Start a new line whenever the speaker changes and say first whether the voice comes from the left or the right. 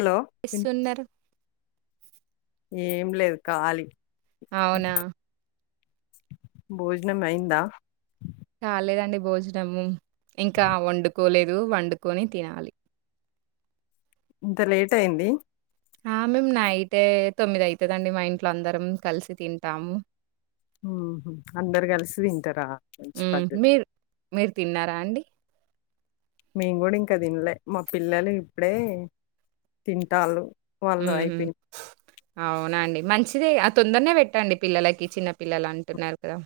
left: Hello విన్
right: సున్నారు
left: ఏం లేదు ఖాలీ
right: అవునా
left: భోజనం అందా
right: కాలేదండి భోజనము ఇంకా వండుకోలేదు వండుకొని తినాలి
left: ఇంత లేట్ అయింది
right: ఆ మేము నైటే తొమ్మిది అవుతుదండి మా ఇంట్లో అందరం కలిసి తింటాము
left: అందరు కలిసి తింటారా మంచి
right: హ్మ్.
left: పద్ధతి
right: మీరు మీరు తిన్నారా అండి
left: మేము కూడా ఇంకా తినలే మా పిల్లలు ఇప్పుడే తింటారు
right: ఉ అవునండి మంచి ే ఆ తొందరనే పెట్టండి పిల్లలకి చిన్న పిల్లలు అంటున్నారు కదా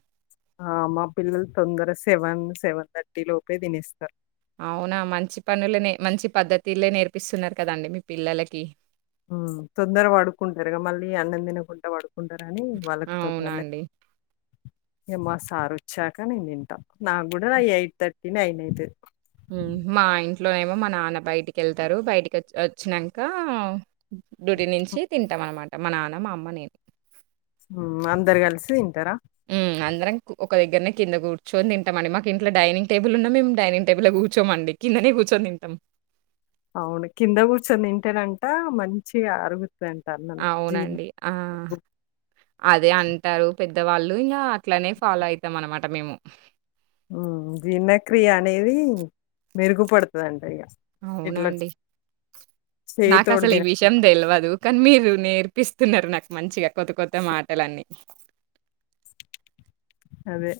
left: ఆ మా పిల్లలు తొందర సెవెన్ సెవెన్ థర్టీ లోపే తినేస్తారు
right: అవునా మంచి పనుల మంచి పద్ధతిలే నేర్పిస్తున్నారు కదండి మీ పిల్లలకి
left: తొందరగా పడుక్కుంటారుగా మళ్ళీ అన్నం తినకుండా పడుకు కుంటారని వాళ్ళకు త
right: అవునండి.
left: ఏమ సార్ వచ్చాక నేను తంటాను నాకు కూడా ఎయిట్ థర్టీని అయినయితే
right: మా ఇంట్లోనేమో మా నాన్న బయటికి వెళ్తారు బయటికి వచ్చినాక డూటి నుంచి తింటాం అనమాట మా నాన్న మా అమ్మ నేను
left: అందరు కలిసి తింటారా
right: అ ఒక దగ్గరనే కింద కూర్చోని తింటమం మా ఇంట్లో ైనింగ్ టేబుల్ ఉన్నా మేము డనింగ్ టేబుల్ కూర్చోమండి కింద అనే కూర్చొనింటాం
left: అవును కింద కూర్చొని తంటేనంట మంచి ఆరుగు ఆ
right: అదే అంటారు పెద్దవాళ్ళు ఇంకా అట్లనే ఫాలో అయితాం అనమాట మేము
left: జీర్ణక్రియ అనేది మెరుగుపడుతుందింట ఇక
right: అవునండి నాకు
left: చేయితోటి
right: అసలు ఈ
left: తినడం
right: విషయం తెలియదు కానీ మీరు నేను కినిపిస్తున్నారు నాకు మంచిగా కొత్త కొత్త మాటలన్నీ
left: అదే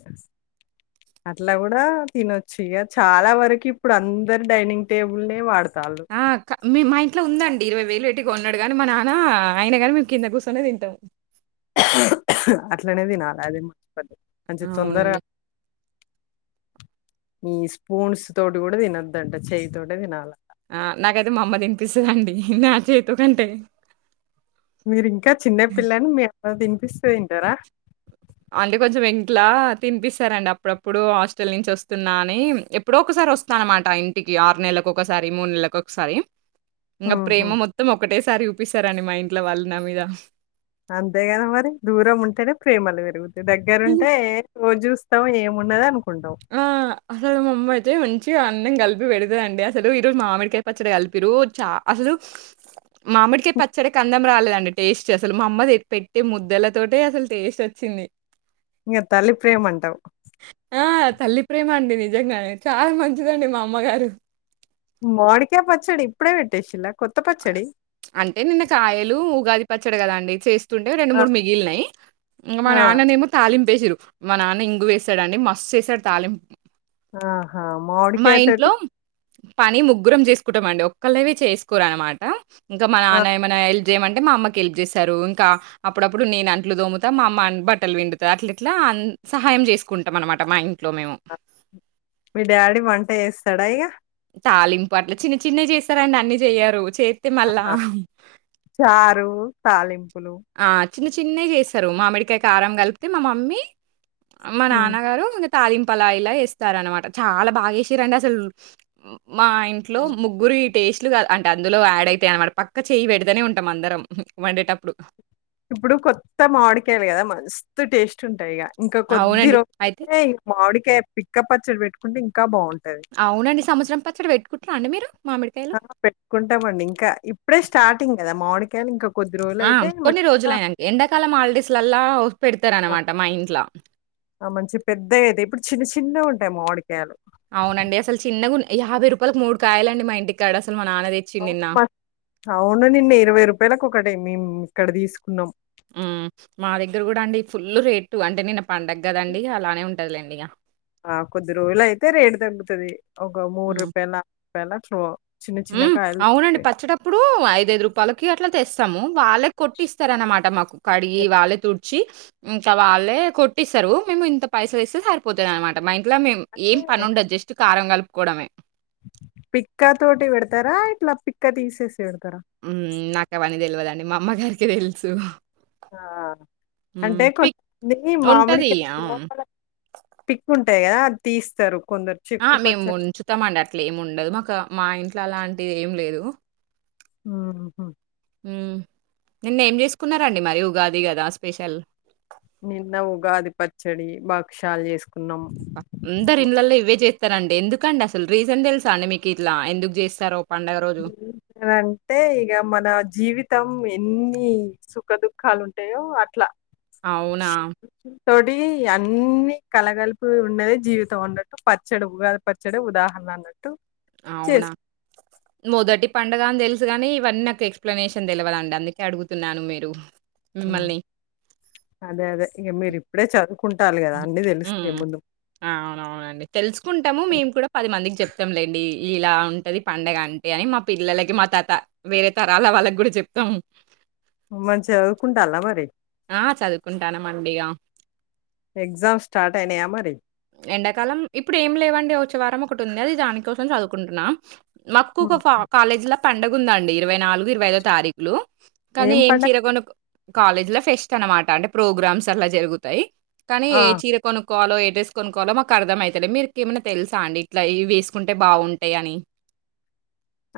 left: అట్లా కూడా తినొచ్చు ఇక చాలా వరకు ఇప్పుడు అందరు డైనింగ్ టేబుల్ వాడుతు
right: ఆ క మీ మా ఇంట్లో ఉందండ్ ఇరవై వేలు ఎట్టి కొన్నాడు గాని మా నాన్న ఆయినగాని మేము కింద కూర్చొనే తింటాంమ్
left: అట్లనేది నాలదే మ [inaudible] మంచి తొందరా
right: అవునండి.
left: ఈ స్పూన్స్ తోటి కూడా తినోద్దంట చెయ్యి తోటే తినాలి
right: ఆ నాకైతే మా అమ్మ తినిపిస్తుదండి నా చేతు కంటే
left: మీరి ఇంకా చిన్నపిల్లని మేమ్ అ తినిపిస్తే తింటారా
right: అంటే కొంచెం ఇంట్ల తినిపిస్తారండి అప్పుడు అప్పుడు హాస్టల్ నుంచి వస్తున్నా అని ఎప్పుడో ఒకసారి రోస్తాన్ అన్ మాట ఇంటికి ఆరు నెల్లకు ఒకసారి మూడు నెల్లకు ఒక్ సారి ఇంకా
left: హుహు.
right: ప్రేమ మొత్తం ఒకటేసారి చూపిస్తారండి మా ఇంట్లో వాళ్ళు నా మీద
left: అంతేగాని మరి దూరం ఉంటేనే ప్రేమలు పెరుగుతాయి దగ్గర ఉంటే ఓ జూస్తావ ఏమున్నద అను
right: ఆ అసలు మా అమ్మ అయితే [inaudible] చూ అన్నం కలిపి పెడ్ తా అండి అసలు ఈ రోజు మామిడికాయ పచ్చడి కలిపిరు చ అసలు మామిడికయ్ పచ్చడి కన్నాం రాలేదండి టేస్ట్ అసలు మా అమ్మ పెట్టే ముద్దలతోటే అసలు టేస్ట్ వచ్చింది
left: ఇగ తల్లి ప్రేమంట అవు
right: ఆ! తల్లి ప్రేమ అండి నిజంగానే చాలా మంచిదండి మా అమ్మగారు
left: మాడి కాయ్ పచ్చడి ఇప్పుడే వేట్టేసిండా
right: అంటే నిన్న కాయలు ఉగాది పచ్చడి కద అండి చేసే తుండే రెండు
left: ఆ!
right: మూడు మిగిల్నాయి ఇగ మా
left: ఆ!
right: నాన్న నేమో తాలిం ప్ వేసిర్రు మా నాన్న ఇంగువ వేస్తాడఅండి మస్తు చేస్తాడు తాలింపు
left: ఆహా మౌడ్
right: మా
left: కాయ తోటి
right: ఇంట్లో పని ముగ్గురం చేసుకుంటాం అండి ఒక్కళ్ళవి చేసుకోరు అనమాట ఇంకా మ
left: ఆహా!
right: నాన్న ఏమైనా హెల్ప్ చేయమంటే మా అమ్మకి హెల్ప్ చేస్తారు ఇంకా అప్పుడు అప్పుడు నేను అంట్లు తొముతా మా అమ్మ బట్టలు విండుతా అట్లా ఎట్లా అన్ సహాయం చేసుకుంటాం అన్ మాట మా యిన్
left: మీ డాడీ వంట చేస్తాడా అయ్యా
right: తాలింప్ అట్ల చిన్న చిన్నవి చేస్తారండి అన్ని చెయ్యారు
left: ఆ హ చారు తాలింపులు
right: ఆ! చిన్న చిన్నయి చేస్తారు మామిడికాయ కారం కలిపితే మా మమ్మీ మా
left: హ్మ్.
right: నాన్నగారు ఇంగ తాలింప్ అలా ఎలా వేస్తార అనమాట చాలా బాగా ఏసి రండ్ అసలు మా ఇంట్లో
left: అవును.
right: ముగ్గురు ఇ టేస్ట్లు కాదు అంటే అందులో యాడ్ అయితాయి అనమాట పక్క చేయి పెడతనే ఉంటాం అందరం వండేటప్పుడు
left: ఇప్పుడు కొత్త మామిడికాయలు కదా మస్తు టేస్ట్ ఉంటాయి ఇగా ఇంకా కొద్ది రోజు [inaudible] అయితే ఈ మామిడిక పిక్క పచ్చడి పెట్టుకుంటే ఇంకా బాగుంట
right: అవునఅండి సంవత్సరం పచ్చడి పెట్టుకుంటున్నార అండి మీరు మామిడి
left: [inaudible] పెట్టుకుంటామండి ఇంకా ఇప్పుడే స్టార్టింగ్ కదా మామిడి
right: ఆ కొన్ని రోజులుయనాక ఎండాకాలం హాల్డేస్ల అల్లా పెడ్తార్ అన్ మాట మా ఇంట్ల
left: ఆ మంచి పెద్ద అయేతే ఇప్పుడు చిన్న చిన్నవి ఉంటాయి మాోడికాయలు
right: అవున అండి అసలు చిన్నగా యాభై రూపాయలకు మూడు కాయాలండి మా ఇంటి కాడ అస
left: అమ మన్ అవును అండి మీరు ఇరవై రూపాయలకు ఒకటే మేమ్ ఇక్కడ తీసుకున్నాం
right: అ మా దగ్గర కూడా అండి ఫుల్ రేటు అంటే నిన్న పండగ్ కదండి అలానే ఉంటా ఉంటద్ లేండి ఇగా
left: ఆ కొద్ది రోజులు అయితే రేటు తగ్గుతది ఒక మూడు
right: హ్మ్.
left: రూపాయల [inaudible] రూపాయల చో చిన్న చిన్న గా
right: అవున అండి పచ్చడ అప్పుడు ఐద్ఐదు రూపాయలకి అట్లా తెస్తాము వాళ్ళకి కొట్టి ఇస్తార్ అన్నమాట మాకు కట్ వీ వాళ్ళకు తుడ్ చి ఇంక వాళ్ళే కొట్టిస్తారు మేము ఇంత పైసలు ఇస్తే సరిపోతద్ అనమాట మా ఇ ఇట్లా మేం ఏం పని ఉండదు జెస్ట్ కారం కలుపుకోవడమే
left: పిక్కా తోటి పెడతారా ఇట్లా పిక్కా తీసేసి పెడతారా?
right: నాకు అవన్నీ తెల్ వదండి మా అమ్మగారికి తెలుసు
left: ఆ
right: హ్మ్.
left: అంటే
right: పిక్
left: కొంతమంది
right: ఉంటది.
left: మామిడికాయ
right: ఆ!
left: లోపల పిక్కుంటాయి కదా అది తీస్తారు కొందరు
right: ఆ
left: చెక్కు
right: మేము
left: పచ్చడి
right: ఉంచుతామండి అట్లా ఏమి ఉండదు మాకు మా ఇంట్ల అలాంటిది ఏం లేదు
left: ఆహ
right: నిన్న ఏం చేసుకున్నరండి మరి ఉగాది కదా స్పెషల్
left: నిన్న ఉగాది పచ్చడి బాక్షాలు చేసుకు
right: అందరి ఇండ్లలో ఇవే జెస్ తరండి ఎందుకండి అసలు రీజన్ తెలుసా అండి మీకు ఇట్లా ఎందుకు జేస్తారో
left: ఏంటి దాంటే ఇగ మన జీవి తం ఎన్ని సుఖ దుఃఖాలు ఉంటాయో అట్లా
right: అవునా
left: తోటి అన్ని కలగలిపి ఉన్నదే జీవితం అన్నట్టు పచ్చడి ఉగాది పచ్చడే ఉదాహరణ అన్నట్టు
right: అవునా
left: చేసు
right: మొదటి పండుగ అని తెలుసు గాని ఇవన్నీ నాకు ఎక్స్ప్లనేషన్ తెలియదండి అందుకే అడుగుతున్నాను మీరు మిమ్మల్ని.
left: అదే అదే ఇగ మీరిప్పుడే చదు వాలి కదా అన్నీ తెలిస్తే
right: హ్మ్.
left: ముందు
right: ఆ అవునవునండి తెలుసుకుంటాము మేము కూడా పది మందికి చెప్తాంలేండి ఇలా ఉంటది పండగ అంటే అని మా పిల్లలకి మా తత వేరే తరాల వాళ్ళకి కూడా చెప్తాము
left: మంచిగా చదువుకుంటల్ల మరి
right: ఆ చదువుకుంటానమండిగా
left: ఎగ్జామ్స్ స్టార్ట్ అయినయా మరి?
right: ఎండాకాలం ఇప్పుడు ఏం లేవండి వచ్చే వారం ఒకటి ఉంది అది దాని కోసం చదువుకుంటున్నా మాకు ఒక
left: హుహు.
right: కాలేజీల పండుగ ఉందండి ఇరవై నాలుగు ఇరవై ఐదో తారీఖులు కానీ ఏం చీర కొను కాలేజ్ ల ఫెస్ట్ అనమాట అంటే ప్రోగ్రామ్స్ అట్లా జరుగుతాయి కానీ
left: ఆ!
right: ఏ చీర కొను కోవాలో ఎ డ్రెస్ కోనుకోవాలో మాకు అర్ధంమైతలే మీరుకు ఏమన్నా తెలుసా అండి ఇట్లా ఇవి ఏసుకుంటే బాగుంటాయి అని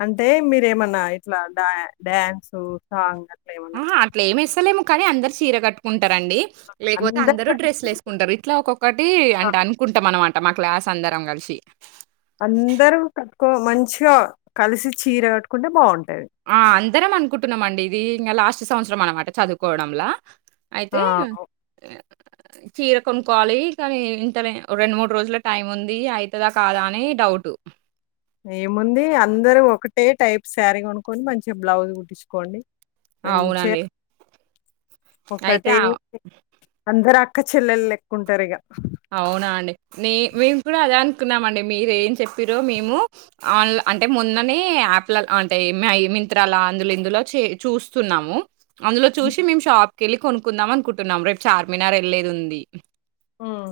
left: అంటే మీరేమన్నా ఇట్లా డ్యా డ్యాన్సు సాంగ్ ఆ
right: ఆహా అట్ల ఏం ఏస్తలేము కానీ అందరు చీర కట్టుకుం టరండి లేకపోతే అందరు డ్రెస్లు ఏసుకుంటరు ఇట్లా ఒక్కొక్కటి
left: ఆ!
right: అంటె అనుకుంటాం అన్మా ట మా క్లాస్ అందరం కలిసి
left: కో మంచిగా కలిసి చీర కట్టుకుంటే బాగుం
right: ఆ అందరం అనుకుంటున్నాం అండి ఇది ఇంకా లాస్ట్ సంవత్సరం అనమాట చదువుకోవడంలా అయితే
left: ఆ!
right: చీర కొనుక్కోవాలి కానీ ఇంత రెండు మూడు రోజుల టైం ఉంది అయితదా కాదా అని డౌట్
left: ఏముంది అందరు ఒకటే టైప్ సారీ కొనుకోని మంచిగా బ్లౌజ్ కుట్టించుకోండి
right: అవునండి అయితే
left: ఒకటె
right: ఆహ్,
left: అందరు అక్క చెల్లె లెక్కుంటారు ఇగ
right: అవునా అండి నే మేము కూడా అదే అనుకున్నామండి మీరు ఏం చెప్పిరో మేము ఆన్ల అంటే మొన్ననే యాప్ల అంటే మై మింట్రాల అందులో ఇందులో చూస్తున్నాము అందులో చూసి మేము షాప్ కేళ్ళి కొనుక్కుందాం అనుకుంటున్నాం రేపు చార్మినార్ యెల్లేది ఉంది
left: హ్మ్.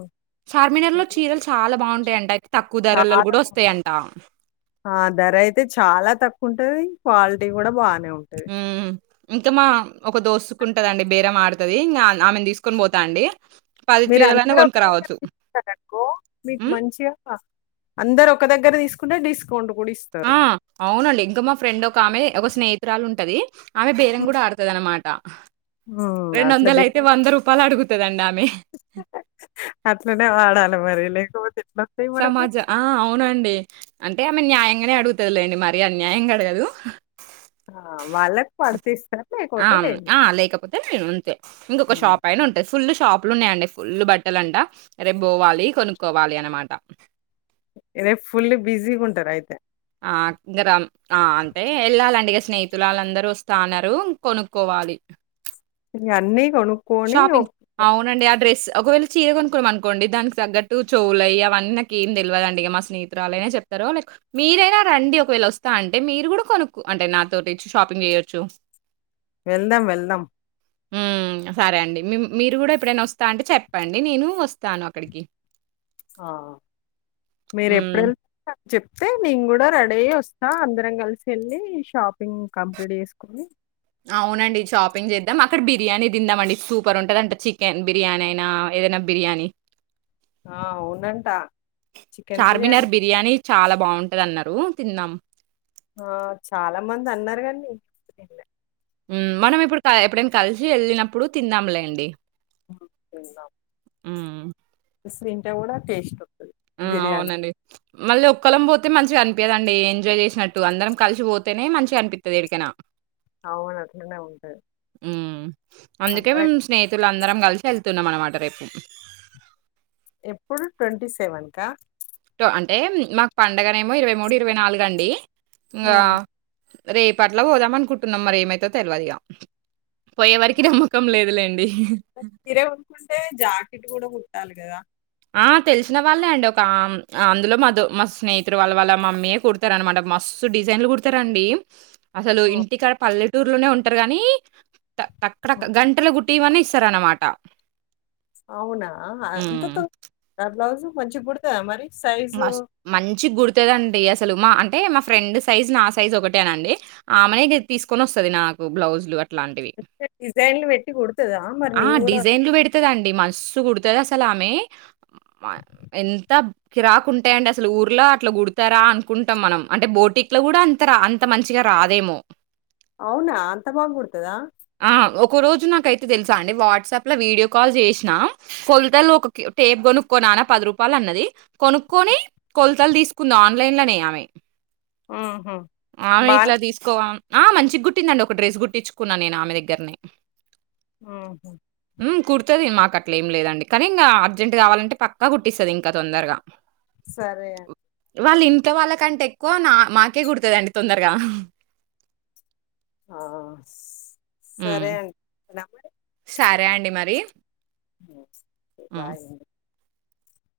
right: చార్మినార్ లో చీరలు చాలా బాగుంటాయి అంట అయితే తక్కువ
left: చాలా
right: ధరలలో గూడా
left: బాగుం
right: ఒస్తాయంట.
left: ఆ ధర అయితే చాలా తక్కువ ఉంటది క్వాలిటీ కూడా బాగానే ఉం
right: ఉ ఇంకా మా ఒక దోస్తుకుంటదండి బేరం ఆడుతది ఇంగా ఆమెని తీసుకొని పోతా అండి
left: మీరు
right: చీరలైనా
left: అందరు ఒకటె చెప్
right: కొనుక్కరావచ్చు.
left: తీసుకున్నరనుకో మీకు
right: హ్మ్.
left: మంచిగా అందరు ఒ ఒక దగ్గర తీసుకుంతే డిస్క్
right: ఆ అవునండి ఇంకా మా ఫ్రెండ్ ఒక ఆమె ఒక స్నేహితురాలు ఉంటది ఆమె బేరం కూడా ఆడుతది అన్నమాట.
left: ఉమ్
right: రెండు
left: అట్లా
right: వందల
left: బిల్డ
right: అయితే, వంద రూపాయలు అడుగుతుదండి ఆమె.
left: అట్లనే వాడాల మరి లేక పోతే
right: సమాజ ఆ అవునండి అంటే న్యాయంగానే అడుగుతదిలేండి. మరి అన్యాయంగ అడగదు.
left: ఆ వాళ్ళకు తీస్
right: అ ఆ లేకపోతే నేను ఉంటే ఇంకొక
left: ఉమ్.
right: షాప్ అయినా ఉంటాయి. ఫుల్ షాప్లు ఉన్నాయండి. ఫుల్ బట్టల అంట రేపు పోవాలి. కొనుక్కోవాలి అనమాట.
left: రేపు ఫుల్ బిజీగా ఉంటరు అయితే
right: ఆ ఇంగ రం ఆ అంటే ఏళ్ళాలండి ఇగ స్నేహితులు ఆళ్ళందరూ వస్తా అన్నారు కొనుక్కోవా పాలి
left: అన్నీ కొనుక్కొని
right: షాపింగ్
left: ఒక్-
right: అవునండి అడ్రెస్ ఒకవేళ చీర కొనుక్కున్నాం అనుకోండి దానికి తగ్గట్టు చోళయ్ అవన్ నాకు ఏం తెల్వద అండి మా స్నేహితురాలె చెప్ లైక్ మీరైనా రండి. ఒకవేళ వస్తా అంటే మీరు కూడా కొనుకు అంటే నాతోటి షాపింగ్ చేయొచ్చు.
left: వెళ్దాం వెళ్దాం
right: ఉమ్ సరే అండి మీరు కూడా ఎప్పుడైనా వస్తా అంటే చెప్పండి నేను వస్తాను అక్కడికి
left: ఆ మీరు ఎప్పుడు
right: హ్మ్.
left: వెళ్తే చెప్తే నేను కూడా రెడీ అయి వస్తా. అందరం కలిసి వెళ్ళి షాపింగ్ కంప్లీట్ చేసుకొని
right: అవునండి షాపింగ్ చేద్దాం. అక్కడ బిర్యానీ తిందాం అండి. సూపర్ ఉంటది అంట చికెన్ బిర్యానీ అయినా ఏదైనా బిర్యానీ
left: ఆ, అవునంట
right: చార్మినార్ బిర్యానీ చాలా బాగుంటది అన్నారు ఉ తిన్నాం
left: ఆ చాలా మంది అన్నారు కాని
right: ఉమ్ మనం ఇప్పుడు ఎప్పుడైనా కలిసి వెళ్ళినప్పుడు తిందాంలేండి
left: తిందాం
right: హ్మ్.
left: తింటే కూడా టేస్ట్ వస్తది
right: ఉ
left: బిర్యానీ
right: అవునన్ మళ్ళీ ఒక్కళ్ళం పోతే మంచిగా అనిపియ్యదండి. ఎంజాయ్ చేసినట్టు అందరం కలిసి పోతేనే మంచిగా అనిపిత్తది ఏడికైనా.
left: అవును అట్లనే ఉంటది
right: ఉమ్ అందుకే
left: అందర
right: మేము స్నేహితులు అందరం కలిసి వెళ్తున్నాం అనమాట రేపు
left: ఎప్పుడు ట్వంటీ సెవెన్కా
right: టో అంటే మాకు పండగనే ఏమో ఇరవై మూడు ఇరవై నాలుగండి ఇంకా రేపట్ల పోదాం అనుకుంటున్నాం. మరి ఏమైతదో తెల్వదిగా పోయే వారికి నమ్మకం లేదులేండి.
left: ఇడే కుట్టుకుంటే జాకెట్ కూడా కుట్టాలి కదా
right: ఆ తెలిసిన వాళ్ళే అండి. ఒక అందులో మధు మా స్నేహితుడు వాళ్ళ వాళ్ళ మమ్మీయే కుడతారంట. మస్ స్ డిజైన్లు కుడతారండి అసలు
left: ఉమ్,
right: ఇంటికాడ పల్లెటూరులోనే ఉంటరు గాని తక్కడ
left: ఉమ్.
right: గంటలో కు ఇవ్వనీ ఇస్తారనమాట
left: అవునా అంత
right: హ్మ్.
left: బ్లౌజు మంచిగ కుడతా మరి సైజు
right: మస్ మంచిగ కుడుతదండి ఎస్ అసలు మా అంటే మా ఫ్రెండ్ సైజ్ నా సైజ్ ఒకటేనండి. ఆమెనే తీసుకొని వస్తది నాకు బ్లౌజ్లు అలాంటివి
left: డిజైన్లు పెట్టి కుడుతదా మరి
right: ఆ
left: నేను కూడా
right: డిజైన్లు పెడుతుదండి మసు కుడుతు అసలామె ఎంత రాకుంటాయి అండి అసలు ఊర్లో అట్లా కుడతారా అనుకుంటాం. మనం అంటే బోటిక్ లో కూడా అంతరా అంత మంచిగా రాదేమో
left: అవునా అంత బాగకుడుతదా
right: ఆ ఒక రోజు నాకైతే తెలుసా అండి వాట్సాప్ లో వీడియో కాల్ చేసినా కొలతలు ఒక టేప్ కొనుక్కో నానా పది రూపాయలు అన్నది. కొనుక్కొని కొలతలు తీసుకుంద ఆన్లైన్ లోనే ఆమె
left: ఉహు
right: ఆమె
left: బానే
right: ఇట్లా తీసుకోవాం ఆ మంచి గుట్టిందంట ఒక డ్రెస్ గుట్టించుకున్నా నేను ఆమె దగ్గరనే
left: ఉమ్
right: ఉమ్ కుడుతది మాకు అట్లా ఏం లేదండి కానీ ఇంకా అర్జెంట్ కావాలంటే పక్కా కుట్టిస్తది ఇంకా తొందరగా
left: సరే అం
right: వాళ్ళ ఇంట్లో వాళ్ళకంటే ఎక్కువ నా మాకే కుడుతదండి తొందరగా
left: ఆ
right: హ్మ్.
left: సరే అండి ఉందునా మరి
right: సరే అండి మరి
left: ఉమ్
right: హ్మ్.
left: బాయ్ అండి